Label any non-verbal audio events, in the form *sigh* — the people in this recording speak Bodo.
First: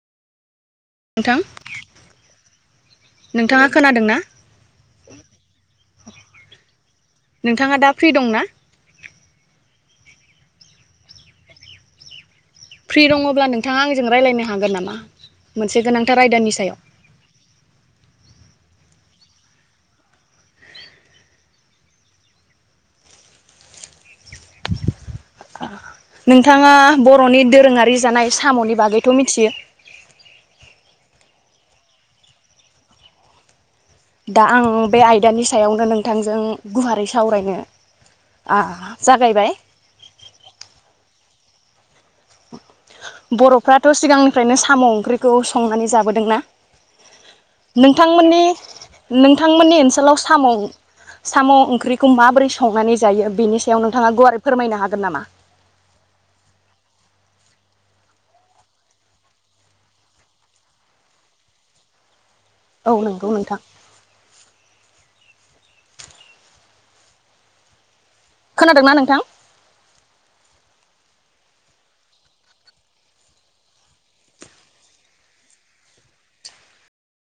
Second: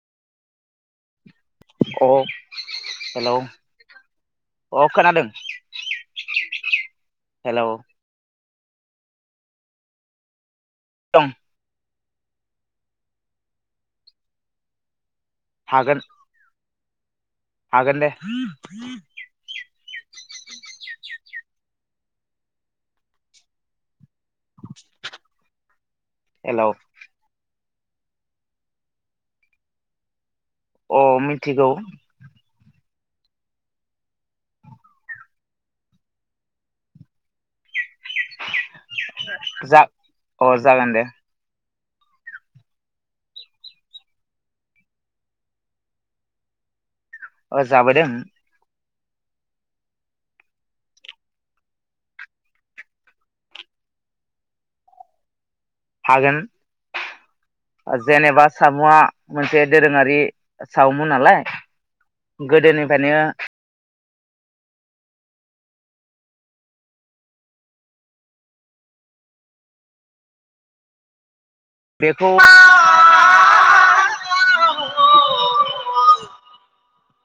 नोंथां अ हेलौ! नोंथाङा खोनादों ना अ खोनादों। हेलौ नोंथाङा दा फ्रि दंना? दं। फ्रि दङ'ब्ला नोंथाङा आंजों रायज्लायनो हागोन नामा? मोनसे हागोन गोनांथार आयदानि सायाव। हागोन दे। *inaudible* *inaudible* ओ हेलौ नोंथाङा बर'नि दोरोङारि जानाय साम'नि बागैथ' मिथियो? अ मिथिगौ। दा आं बे आयदानि सायावनो नोंथांजों गुवारै सावरायनो आ जागायबाय। जा अ जागोन दे। बर'फ्राथ' सिगांनिफ्रायनो साम' ओंख्रिखौ संनानै जाबोदोंना? अ जाबोदों नोंथांमोननि नोंथांमोननि ओनसोलाव साम' साम' ओंख्रिखौ माबोरै संनानै जायो बेनि सायाव नोंथाङा गुवारै फोरमायनो हागोन नामा? हागोन जेनेबा सामुआ मोनसे दोरोङारि सावमु नालाय औ गोदोनिफ्रायनो नंगौ नोंथां खोनादों ना नोंथां? बेखौ *inaudible*